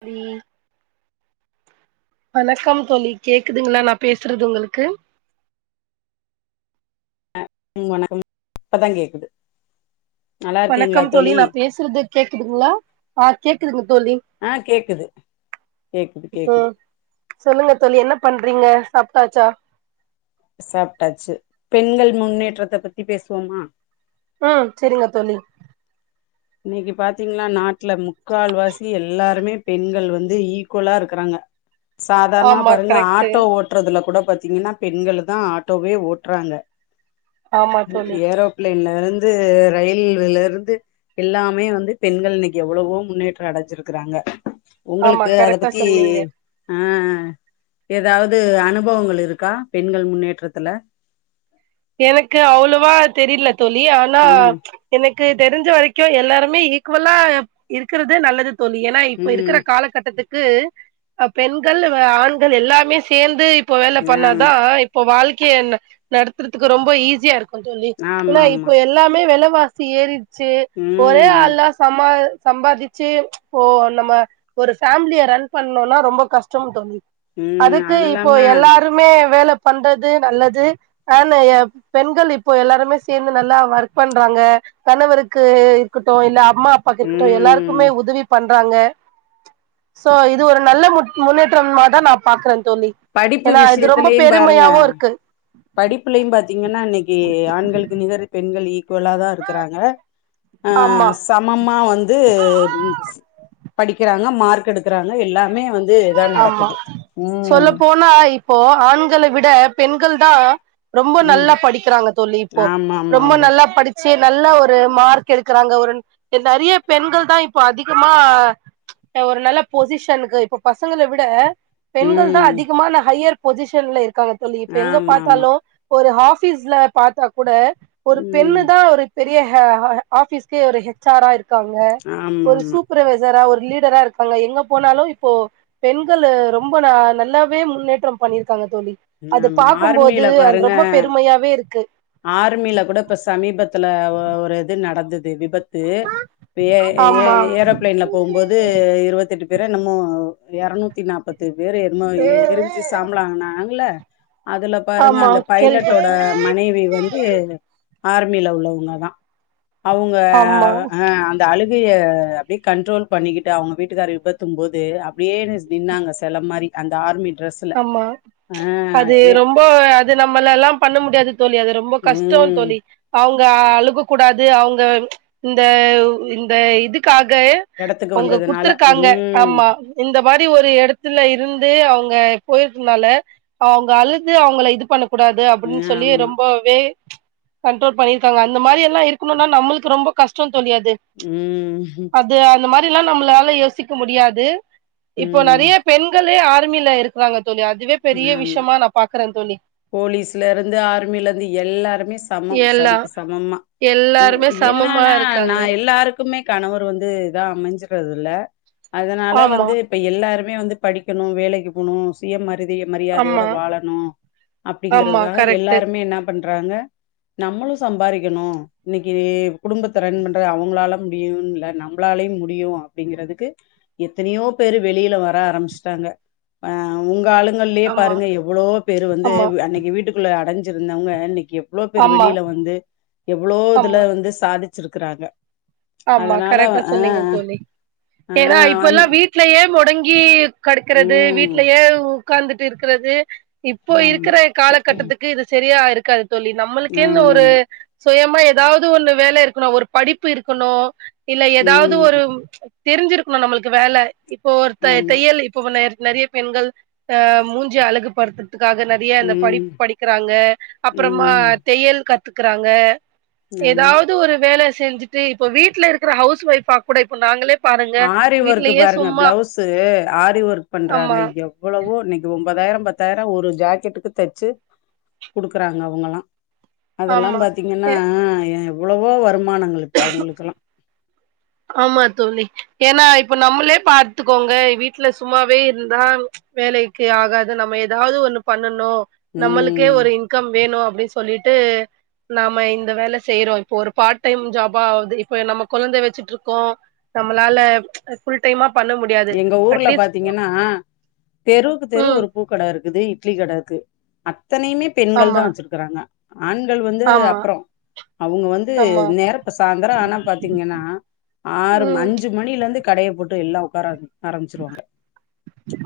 Free வணக்கம் தோழி கேக்குதுங்களா நா பேசுறது உங்களுக்கு ம் வணக்கம் இப்பதா கேக்குது நல்லா இருக்கீங்களா வணக்கம் தோழி நா பேசுறது கேக்குதுங்களா ஆ கேக்குதுங்க தோழி ஆ கேக்குது கேக்குது கேக்குது ம் சொல்லுங்க தோழி என்ன பண்றீங்க சாப்ட்டாச்சா சாப்டாச்சு பெண்கள் முன்னேற்றத்த பத்தி பேசுவோமா ம் செரிங்க தோழி இன்னிக்கு பாத்திங்ன்னா நாட்டுல முக்கால்வாசி எல்லாருமே பெண்கள் வந்து ஈக்குவலா இருக்கறாங்க சாதாரணமா ஆமா பாருங்க கரெக்ட்டு ஆட்டோ ஓட் றதுல கூட பாத்திங்கன்னா பெண்களு தா ஆட்டோவே ஓட்றாங்க ஆமா தோழி ஏரோப் பிளென்ல இருந்து ரயில்வேல இருந்து எல்லாமே வந்து பெண்கள் இன்னிக்கு எவ்ளவோ முன்னேற்றோ அடஞ்சிருக்கறாங்க ஆமா உங்களுக்கு அத கரெக்டா பத்தி சொன்னீங்க அ அ எதாவது அனுபவங்கள் இருக்கா பெண்கள் முன்னேற்றத்துல எனக்கு அவ்ளவா தெரில தோழி அனா ம் எனக்கு தெரிஞ்ச வரைக்கு எல்லாருமே ஈக்குவலா இருக்கறது நல்லது தோழி ஏ னா இப்ப ம் இருக்கற காலக்கட்டத்துக்கு அ பெண்கள் ஆண்கள் எல்லாமே சேந்து இப் ப வேல ஆமா பண்ணாதா இப்ப வாழ்க்கைய ந டத்தறதுக்கு ரொம்ப ஈஸியா இருக்கு தோழி ஆமா ஏன்னா ஆமா இப்ப எல்லாமே வெலவாசி ஏறிர்ச்சு ம் ஒரே ஆள்லா சமா சம்பாதிச்சு இப்போ நம்ம ஒரு ஃபேமிலிய ரன் பண்ணுன்னா ரொம்ப கஷ்டம் தோழி ம் அதுக்கு அது இப்போ இல்லாம எல்லா ருமே வேல பண்றது நல்லது ஆன் எப் பெண்கள் இப்ப எல்லாருமே சேந்து நல்லா ஒர்க் பண்றாங்க கணவருக்கு இருக்கட்டு இல்ல அம்மா அப்பாக்கு இருக்கட்டு ம் எல்லாருக்குமே உதவி பண்றாங்க சோ இது ஒரு நல்ல முட் முன்னேற்றம்மாதா நா பாக்கறே தோழி படிப்பு ஏன்னா இது ரொம்ப பெருமையாவு இருக்கு படிப்புலியு பாத்திங்கன்னா இன்னிக்கு ஆண்களுக்கு நிகரு பெண்கள் ஈக் குவல்லாதா இருக்கறாங்க ஆ ஆமா சமமா வந்து படிக்கறாங்க மார்க் எடு க்கறாங்க எல்லாமே வந்து இதா நடக்குது ம் ம்மா இப்போ ஆண்கள விட பெண்கள் தா ரொம்போ ம் நல்லா படிக்கறாங்க தோழி இப்போ ஆமா ஆமா ரொம்ப ஆமா நல்லா படி ச்சு நல்லா ஒரு மார்க் எடுக்கறாங்க ஒரு நறைய பெண்கள் தா இப்ப அதிகமா அ ஒரு நல்லப் பொசிஷனுக்கு இப்ப பசங்கள விட பெண்கள் தா ம் அதிகமான ஹையர் பொசிஷன்ல இருக்காங்க தோழி இப்ப எங்க ஆமா ஆமா பாத்தாலு ஒரு ஆபீஸ்ல பாத்தா கூட ஒரு பெண்ணு ம் தா ஒரு பெ ரிய ஹாஅ ஆபிஸ்கு ஒரு ஹச் ஆர் அ இருக்காங்க ஆமா ஒரு ஆமா சூப் பர்வைசறா ஒரு லீடரா இருக்காங்க எங்க போனாலும் இப்போ பெண்களு ரொம்ப நா நல்லாவே முன்னேற்றம் பண்ணிருக்காங்க தோழி அது ஆமா பாக்கும்போது ஆர்மில அது ரொம்ப பெருமையாவே இருக்கு ஆர்மீல கூட இப்ப சமீபத்துல ஒ ஒரு இது நடந்தது விபத் து இப்ப ஏ ஏ ஆமா ஏரோபிளைன்ல போம்போது இருவத்தி எட்டு பேரா என்னமோ எரநூத்தி நாப்பத்து பேரு என்னமோ எ எரிஞ் சி சாம்பலானாங்களா அதுல பாருங்க ஆமா அந்த பைலட்டோட கேள்விப்பட்ட மனைவி வந்து ஆர்மில உள்ளவங்க தா அவுங்க ஆமா அ இந்த அழுகைய அப்டியே கண்ட்ரோல் பண்ணிக்கிட்டு அவுங்க வீட்டுக்கார விபத்தும் போது அப்படியே நின்னாங்க செல மாரி அந்த ஆர்மி டிரெஸ் ஆமா அது ரொம்ப அது நம்மள லாம் பண்ண முடியாது தோழி அது ரொம் ரொம்ப கஷ்டோ ம் தோழி அவங்க அழுக கூடாது அவுங்க இந்த இந்த இதுக்காக எடத்துக்கு அவுங்க வந்ததுனால குடுத்துருக்காங்க ம் ஆமா இந்த மாரி ஒரு எடத்துல இருந்து அவுங்க போயிருக்குனால அவுங்க அழுது அவுங்கள இது பண்ணக் கூடாது அப்டின்னு சொல்லி ஆமா ரொம்பவே கண்ரோல் பண்ணிருக்காங்க அந்த மாரியெல்லா இருக்கணும்னா நம்மளுக்கு ரொம்ப கஷ்டோ தோழி அது ம் அது அந்த மாரில்லா நம்மளால்ல யோசிக்க முடியாது ம் இப்ப ம் நெறைய பெண்களே ஆர்மில இருக்குறாங்க தோழி அதுவே பெரிய ஆமா விஷமா நா பாக்குற தோழி போலீஸ்லருந்து ஆர்மிலருந்து எல்லாருமே சமம் எல்லா சரிக்கு சமம்மா அ எல்லாருமே சமமா என்னன்னா நா இருக்காங்க எல்லாருக் க்குமே கணவர் வந்து இதா அமைஞ்சறது இல்ல அதனால ஆமா வந்து இப்ப எல்லாருமே வந்து படிக்கணு வேலைக்கி போனு சுய மரிதி மரியாதையோட ஆமா வாழணு ஆமா அப்படிங்கிறதுக்காக கரெக்ட் எல்லாருமே என்னா பண்றாங்க நம்மளு சம்பாரிக்கணு இன்னைக்கி குடும்பத்த ரன் பண்றத அவுங்களால முடியும்ல்ல நம்மளாலேயே முடியும் அப்படிங்குறதுக்கு எத்தனையோ பேரு வெளியில வர ஆரம்பிச்சிட்டாங்க ஆ உங்க அளுங் ங்களே ஆமா பாருங்க எவ்ளோ பேரு வந்து ஆமா அன்னைக்கி வீட்டுக்குள்ள அடைஞ்சுருந்தவங்க இன்னைக்கி எவ்ளோ பேரு ஆமா வெளியில வந்து எவ்ளோ இதுல ஆமா வந்து சாதிச்சிருக்குறாங்க ஆமா கரெக்டா சொன்னீங்க தோழி ஆ ஏன்னா அந் இப்பல்லா வீட் வீட்லயே மொடங்கி கடுக்குறது ம். வீட்லயே உக்காந்துட்டு இருக்குறது இப்போ ஆமா. இருக்குற காலகட்டத்துக்கு இது செரியா இருக்காது தோழி நம்மளுக்கேன்னு ஒரு ஆமாமா. சுயமா ஏதாவது ஒன்னு வேல இருக்கணு ஒரு படிப்பு இருக்கணு இல்ல ஏதாவது ம். ஒரு தெரிஞ்சிருக்கணு நம்மளுக்கு வேல இப்போ ஒருத்த ஆமா. தையல் இப்போ நெ நெறையப் பெண்கள் அ மூஞ்சு அழகுபடுத்துறதுக்காக நெறைய இந்த ம். படிப்பு படி க்கிறாங்க அப்புறமா ம். தையல் கத்துக்குறாங்க ஆமா. ஏதாவது ஒரு வேல செஞ்சுட்டு இப்போ வீட்ல இருக்குற ஹவுஸ் ஒய்ஃபா கூட இப்ப நாங்களே பாருங்க ஆரி ஒர்க்கு வீட்லயே பாருங்க சும்மா பிளவுஸு ஆரி ஒர்க் பண்றாங்க ஆமா எப் எவ்ளோவோ இன்னைக்கி ஒம்பதாயிரோ பத்தாயிரோ ஒரு ஜாக்கெட்டுக்கு தச்சு குடுக்குறாங்க அவுங்களலா அதெல்லா ஆமா அ பாத்தீங்கன்னா எவ்ளோவோ வருமானங்கள் இப்ப அவங்களுக்கெல்லா ஆமா தோழி ஏன்னா இப்ப நம்மளே பாத்துக்கோங்க வீட்ல சும்மாவே இருந்தா வேலைக்கு ஆகாது நம ஏதாவது ஒண்ணு பண்ணணு நம்மளுக்கே ம். ஒரு இன் கம் வேணு அப்டின்னு சொல்லிட்டு நாம்ம இந்த வேல செய்றோ இப்போ ஒரு பார்ட் டைம் ஜாபாது இப்ப நாம கெழந்த வச்சு ட்றோக்கோ நம்மளால ஃபுல் டைமா பண்ண முட் எங்க ஊருல பாத்தீங்கன்னா தெருவுக்கு தெரு ம் ஒரு பூ க்கட இருக்குது இட்லி கட இருக்கு அத்தனையுமே பெண்கள் ஆமா தா வச்சுருக்குறாங்க ஆண்கள் வந்து ஆமா அப்றோ அவுங்க வந்து ஆமா நேரத்த சாந்தரோ ஆனா பாத்தீங்கன்னா ஆறு ம ம் அஞ்சு மணிலருந்து கடயை போட்டு எல்லா உக்கார ஆரம்பிச்சிருவாங்க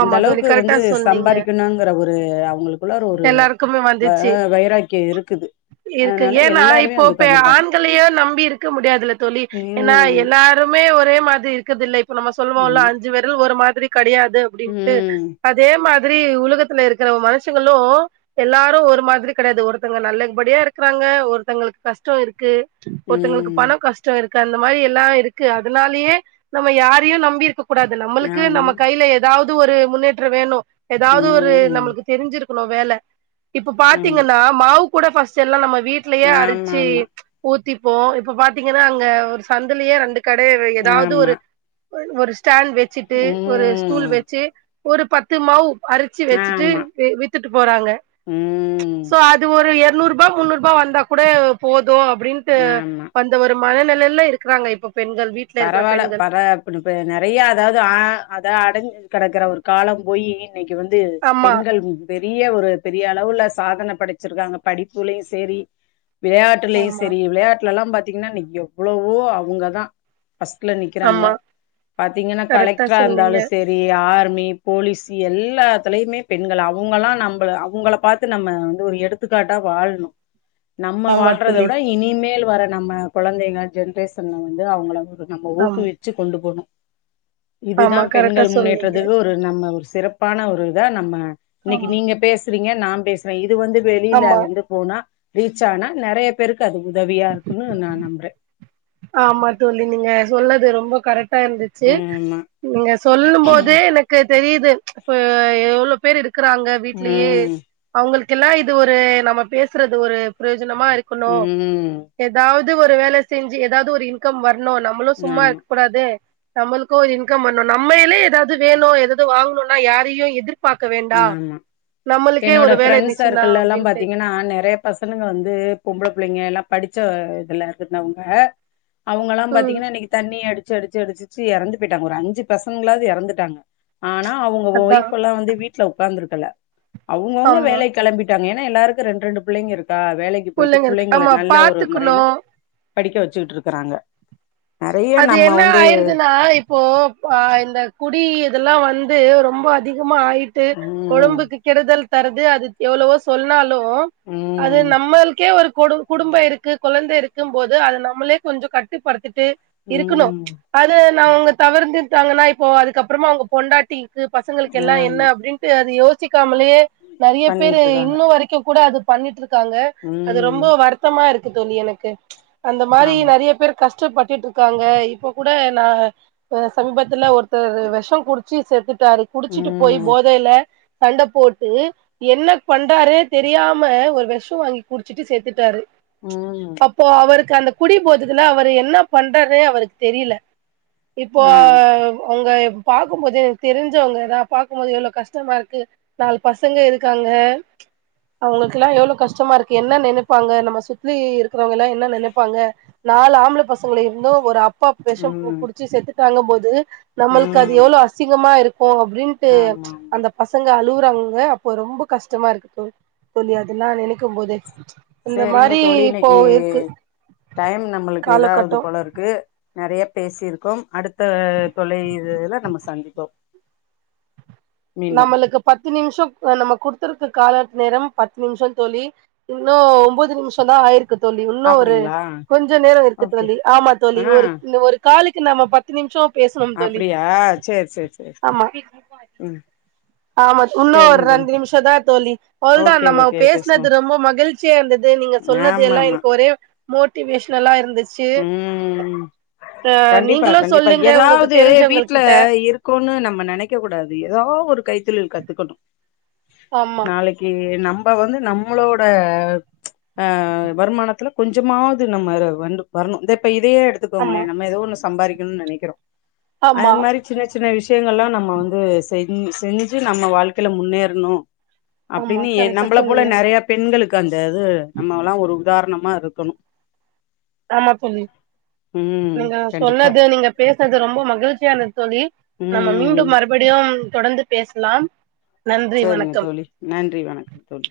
அந்த ஆமா தோழி அளவுக்கு வந்து கரெக்டா சொன்னீங்க சம்பாரிக்கணுன் குற ஒரு அவங்ளுக்குள்ளரு ஒரு எல்லாருக்குமே வந்துச்சு வ வைராக்கியம் இருக்குது இருக்கு அதனால ஏன்னா எல்லாருமே வந்து இப்போப்பே உட்காந்துருக்காங்க ஆண்களயோ நம்பி இருக்க முடியாதுல தோழி ஏன்னா ம் எல்லா ருமே ஒரே மாதிரி இருக்குற்துல்ல இப்ப நம்ம சொல்லுவோல்ல ஆமா அஞ்சு வெரல் ஒரு மாதிரி கடையாது அப்படின்ட்டு ம் அதே மாதிரி உலகத்துல இருக்குற மனுஷங்களு எல்லாரும் ஒரு மாதிரி கெடயாது ஒருத்தங்க நல்லபடியா இருக்குறாங்க ஒருத்தங்களுக்கு கஷ்ட்டோ இருக்கு ஒருத்தங்ளுக்கு ம் பணோ கஷ்டம் இருக்கு அந்த மாரி எல்லா இருக்கு அதுனாலேயே நம்ம யாரியும் நம்பி இருக்கக் கூடாது நம்மளுக்கு நம்ம ஆமா கையில எதாவ்து ஒரு முன்னேற்றம் வேணும் எதாவ்து ஒரு ம் ம் நம்ளுக்கு தெரிஞ்சிருக்கணு வேல இப்ப ஆமா பாத்தீங்கன்னா மாவு கூட ஃபர்ஸ்ட்டெல்லா நம்ம வீட் லயே ஆமா அரிச்சி ஆமா ஊத்திப்போம் இப்ப பாத்தீங்கன்னா அங்க ஒரு சந்துலயே ரெண்டு கடைய வை எதாவ்து ஆமா ஒரு ஒரு ஸ்டாண்ட் வெச்சுட்டு ஒரு ஸ்டூல் ம் வெச்சி ஒரு பத்து மாவு அரிச்சி வெச்சுட்டு ஆமா வித்துட்டு போறாங்க ம் சோ அது ஒரு எர்நூரூபா முன்னூரூபா வந்தா கூட போதும் அப்டின்ட்டு ஆமா வந் து ஒரு மனநெலைல்ல இருக்கறாங்க இப்ப பெண்கள் வீட் பரவாயில்ல பர இப்ப நெறைய அதாவ்து ஆ அத அடஞ்சு கெடக்கற ஒரு காலம் போயி அன்னைக்கு வந்து ஆமா பெண்கள் பெரிய ஒரு பெரிய அளவுல சாதன படச்சிருக்காங்க படிப்புலயும் சேரி விளயாட்டுலயும் ஆமா சரி விளயாட்லல்லா பாத்தீங்கன்னா இன்னு எவ்ளவோ அவங்கதா ஃபர்ஸ்ட்ல நிக்கிறாங்க ஆமா பாத்தீங்கன்னா கரெக்டா கலெக்டரா இருந்தாலு சொன்னீங்க செர் ரி ஆர்மி போலீஸ் எல்லாத்துலயுமே பெண்கள் அவங்கல்லா நம்பள அவங்கள பாத் து நம்ம வந்து ஒரு எடுத்துக்காட்டா வாழ்ணு நம்ம ஆமா வாழ்றத தோழி விட இனிமேல் வர நம்ம கொழந்தைங்க ஜென்ரேஷன்ல வந்து அவங்கள நம்ம ஆமா ஊக்குவிச்சு கொண்டு போணும் இதுதா ஆமா கரெக்டா பெண்கள் சொன்னீங்க முன்னேற்றத்துக்கு நம்ம ஒரு சிறப்பான ஒரு இதா நம்ம இன்னைக்கு ஆமா நீங்க பேசுறீங்க நா பேசுற இது வந்து வெளியில ஆமா வந்து போனா ரீச் ஆனா நெறைய பேருக்கு அது உதவியா இருக்குன்னு நா நம்புற ஆமா தோழி நீங்க சொல்லது ரொம்ப கரெக்ட் டா இருந்துச்சு ஆமா நீங்க சொல்லும் போதே எனக்கு தெரியுது இப்ப எவ்ளோ பேர் இருக்கறாங்க வீட்லயே ம் அவங்களுக்கெல்லா இது ஒரு நம்ம பேசுறது ஒரு பிரயோஜனமா இருக்கணு ம் எதாவ்து ஒரு வேல செஞ்சு எதாவ்து ஒரு இன்கம் வர்னோ நம்மளும் சும்மா ஆமா கூடாது நம்மளுக்கு ஒரு இன்கம் வர்னோ நம்மையிலே எதாவ்து வேணும் எதேதோ வாங்கணும்னா யாரையும் எதிர் பாக்க வேண்டா ஆமா நம்மளுக்கே ஒரு வேல இருந்துச்சினா அப்டின்ட்டு நா நெறைய பசங்கங்க வந்து பொம்பள புள்ளைங்க எல்லா படிச்ச இதுல இருக்குந்தவங்க அவங்களா ம் பாத்தீங்கன்னா இன்னைக்கி தண்ணி அடிச்சு அடிச்சு அடிச்சிச்சு எறந்து போயிட்டாங்க ஒரு அஞ்சு பசங்களாவ்து எறந்துட்டாங்க ஆனா அவங்க அதா ஒய்ஃப் எல்லா வந்து வீட்ல ஒக்காந்துருக்கல அவுங்கவுங்க ஆமா வேலைக் கெளம்பிட் டாங்க ஏன்னா எல்லாருக்கும் ரெண்ட் ரெண்டு பிள்ளைங்க இருக்கா வேலைக்கு போயிட்டு புள்ளைங்க இருக்கு பிள்ளைங்கள ஆமா நல்ல ஒரு மொறையில பாத்துக்கணு படிக்க வச்சுக்கிட்ருக்கறாங்க அது என்ன ஆய்டுதுன்னா இப்போ ஆ இந்த குடி இதெல்லா வந்து ரொம்ப அதிகமா ஆயிட்டு ம் ஒடம்புக்கு கெடுதல் தரது அது எவ்ளவோ சொன்னாலு அது ம் நம்மள்க்கே ஒரு கொடு குடும்போ இருக்கு கொழந்த இருக்கும் போது அத நம்மளே கொஞ்சம் கட்டுப்படுத்திட்டு இருக்குனோ ம் அது நா அவங்க தவர்ந்துட்டாங்கன்னா இப்போ அதுக்கப்புறமா அவங்க பொண்டாட்டி க்கு பசங்களுக்கு எல்லாம் என்ன ஆமா அப்டின்ட்டு அது யோசிக்காமலயே நெறைய பேரு பண்ணிட்டு இருக்காங்க இன்னும் வரைக்கு கூட அது பண்ணிட்ருக்காங்க அது ம் ரொம்ப வருத்தமா இருக்கு தோழி எனக்கு அந்த மாரி ஆமா நெறைய பேருக் கஷ்டப்பட்டுட்டு இருக்காங்க இப்போ கூட நா சமீபத்துல ஒருத்தர் வெஷம் குடிச் சி செத்துட்டாரு குடிச்சிட்டு போய் ம் போதையில சண்ட போட்டு என்ன பண்றாருனே தெரியாம ஒரு வெஷம் வாங்கி குடிச்சுட்டு செத்துட்டாரு ம் அப்போ அவருக்கு அந்த குடி போதைல அவரு என்ன பண்றாருனே அவருக்கு தெரியல இப்போ ஆ அங்க பாக்கும்போது எனக்கு தெரிஞ்சவங்க நா பாக்கும்போது எவ்வளோ கஷ்டமா இருக்கு நாலு பசங்க இருக்காங்க அவங்களுக்கெல்லா எவ்வளோ கஷ்டமா இருக்கு என்ன நெனைப்பாங்க நம்ம சுத்தி இருக்றவங்க எல்லா என்ன நெனைப்பாங்க நாலு ஆம்பள பச ங்க இருந்து ஒரு அப்பா வெஷம் கு ம் குடிச்சு செத்துட்டாங்கபோது ம் நம்மளுக்கு ஆமா அது எவ்ளோ அசிங்கமா இருக் கோ அப்டின்ட்டு ஆமா அந்த பசங்க அழுவுறாங்கங்க அப்போ ரொம்ப கஷ்டமா இருக்குது தோ தோழி அதெல்லா நெனைக்கும் போது இந்த சேரிங்க மாரி தோழி இப்போ இன்னைக்கு இருக்கு டைம் நம்மளுக்கு இதாவது காலகட்டோ போல இருக்கு நெறைய பேசியிருக்கோ அடுத்த தொலை இதுல நம்ம சந்திப்போ நம்மளுக்கு பத்து நிமிஷம் நம்ம குடுத்துருக்க கால நேரம் பத்து நிமிஷம் தோழி இன்னு ஒம்போது நிமிஷம்தா ஆயிருக் கு தோழி இன்னு ஒரு அப்டிங்களா கொஞ்ச நேரம் இருக்கு ஓகே தோழி ஆமா தோழி ஆ ஒரு ஒரு காலுக்கு நாம பத் து நிமிஷோ பேசணு தோழி அப்டியா சேரி சேரி சேரி சேரி ஆமா ம் ஆமா இன்னு ஒரு சேரிங்க தோழி ரெண்டு நிமிஷந்தா தோழி அவ்ளோதா ஓகே நம்ம ஓகே பேசினது பேசுவோம் ரொம்ப மகிழ்ச்சியா இருந்தது நீங்க சொன்னது ஆமா எல்லா ஆமா எனக்கு ஒரே மோட்டிவேஷனலா இருந்துச் சு ம் ஆ கண்டிப்பா நீங்களு கண்டிப்பா சொல்லுங்க உங்களுக்கு தெரிஞ்சவங்க கிட்ட க்குன்னு நம்ம நெனைக்க கூடாது ஏதோ ஒரு கைத்தொழில் கத்துக்கணு ஆமா நாளைக் கி நம்ப வந்து நம்மளோட அ வருமானத்துல கொஞ்சமாவது நம்ம வந்து வரணு இந்த இப்ப இதையே எடுத்துக்கோங்களே ஆமா நம்ம ஏதோ ஒண்ணு சம்பாரிக்கணுனு நெனைக்கிறோ அது ஆமா மாரி சின்ன சின்ன விஷயங்கள்ல்லா நம்ம வந்து செஞ் செஞ்சு நம்ம வாழ்க்கையில முன்னேறனு ஆமா அப்டின்னு கரெக்டா நம்பள போல சொன்னீங்க நறைய பெண்களுக்கு அந்த இது நம்மல்லா ஒரு உதாரணமா இருக்கணு ஆமா தோழி ம் நீங்க கண்டிப்பா சொன்னது நீங்க பேசினது ரொம்ப மகிழ்ச்சியானது தோழி நம்ம ம் மீண்டும் மறுபடியு தொடர்ந்து பேசலாம் நன்றி சேரிங்க வணக்கம் தோழி நன்றி வணக்கம் தோழி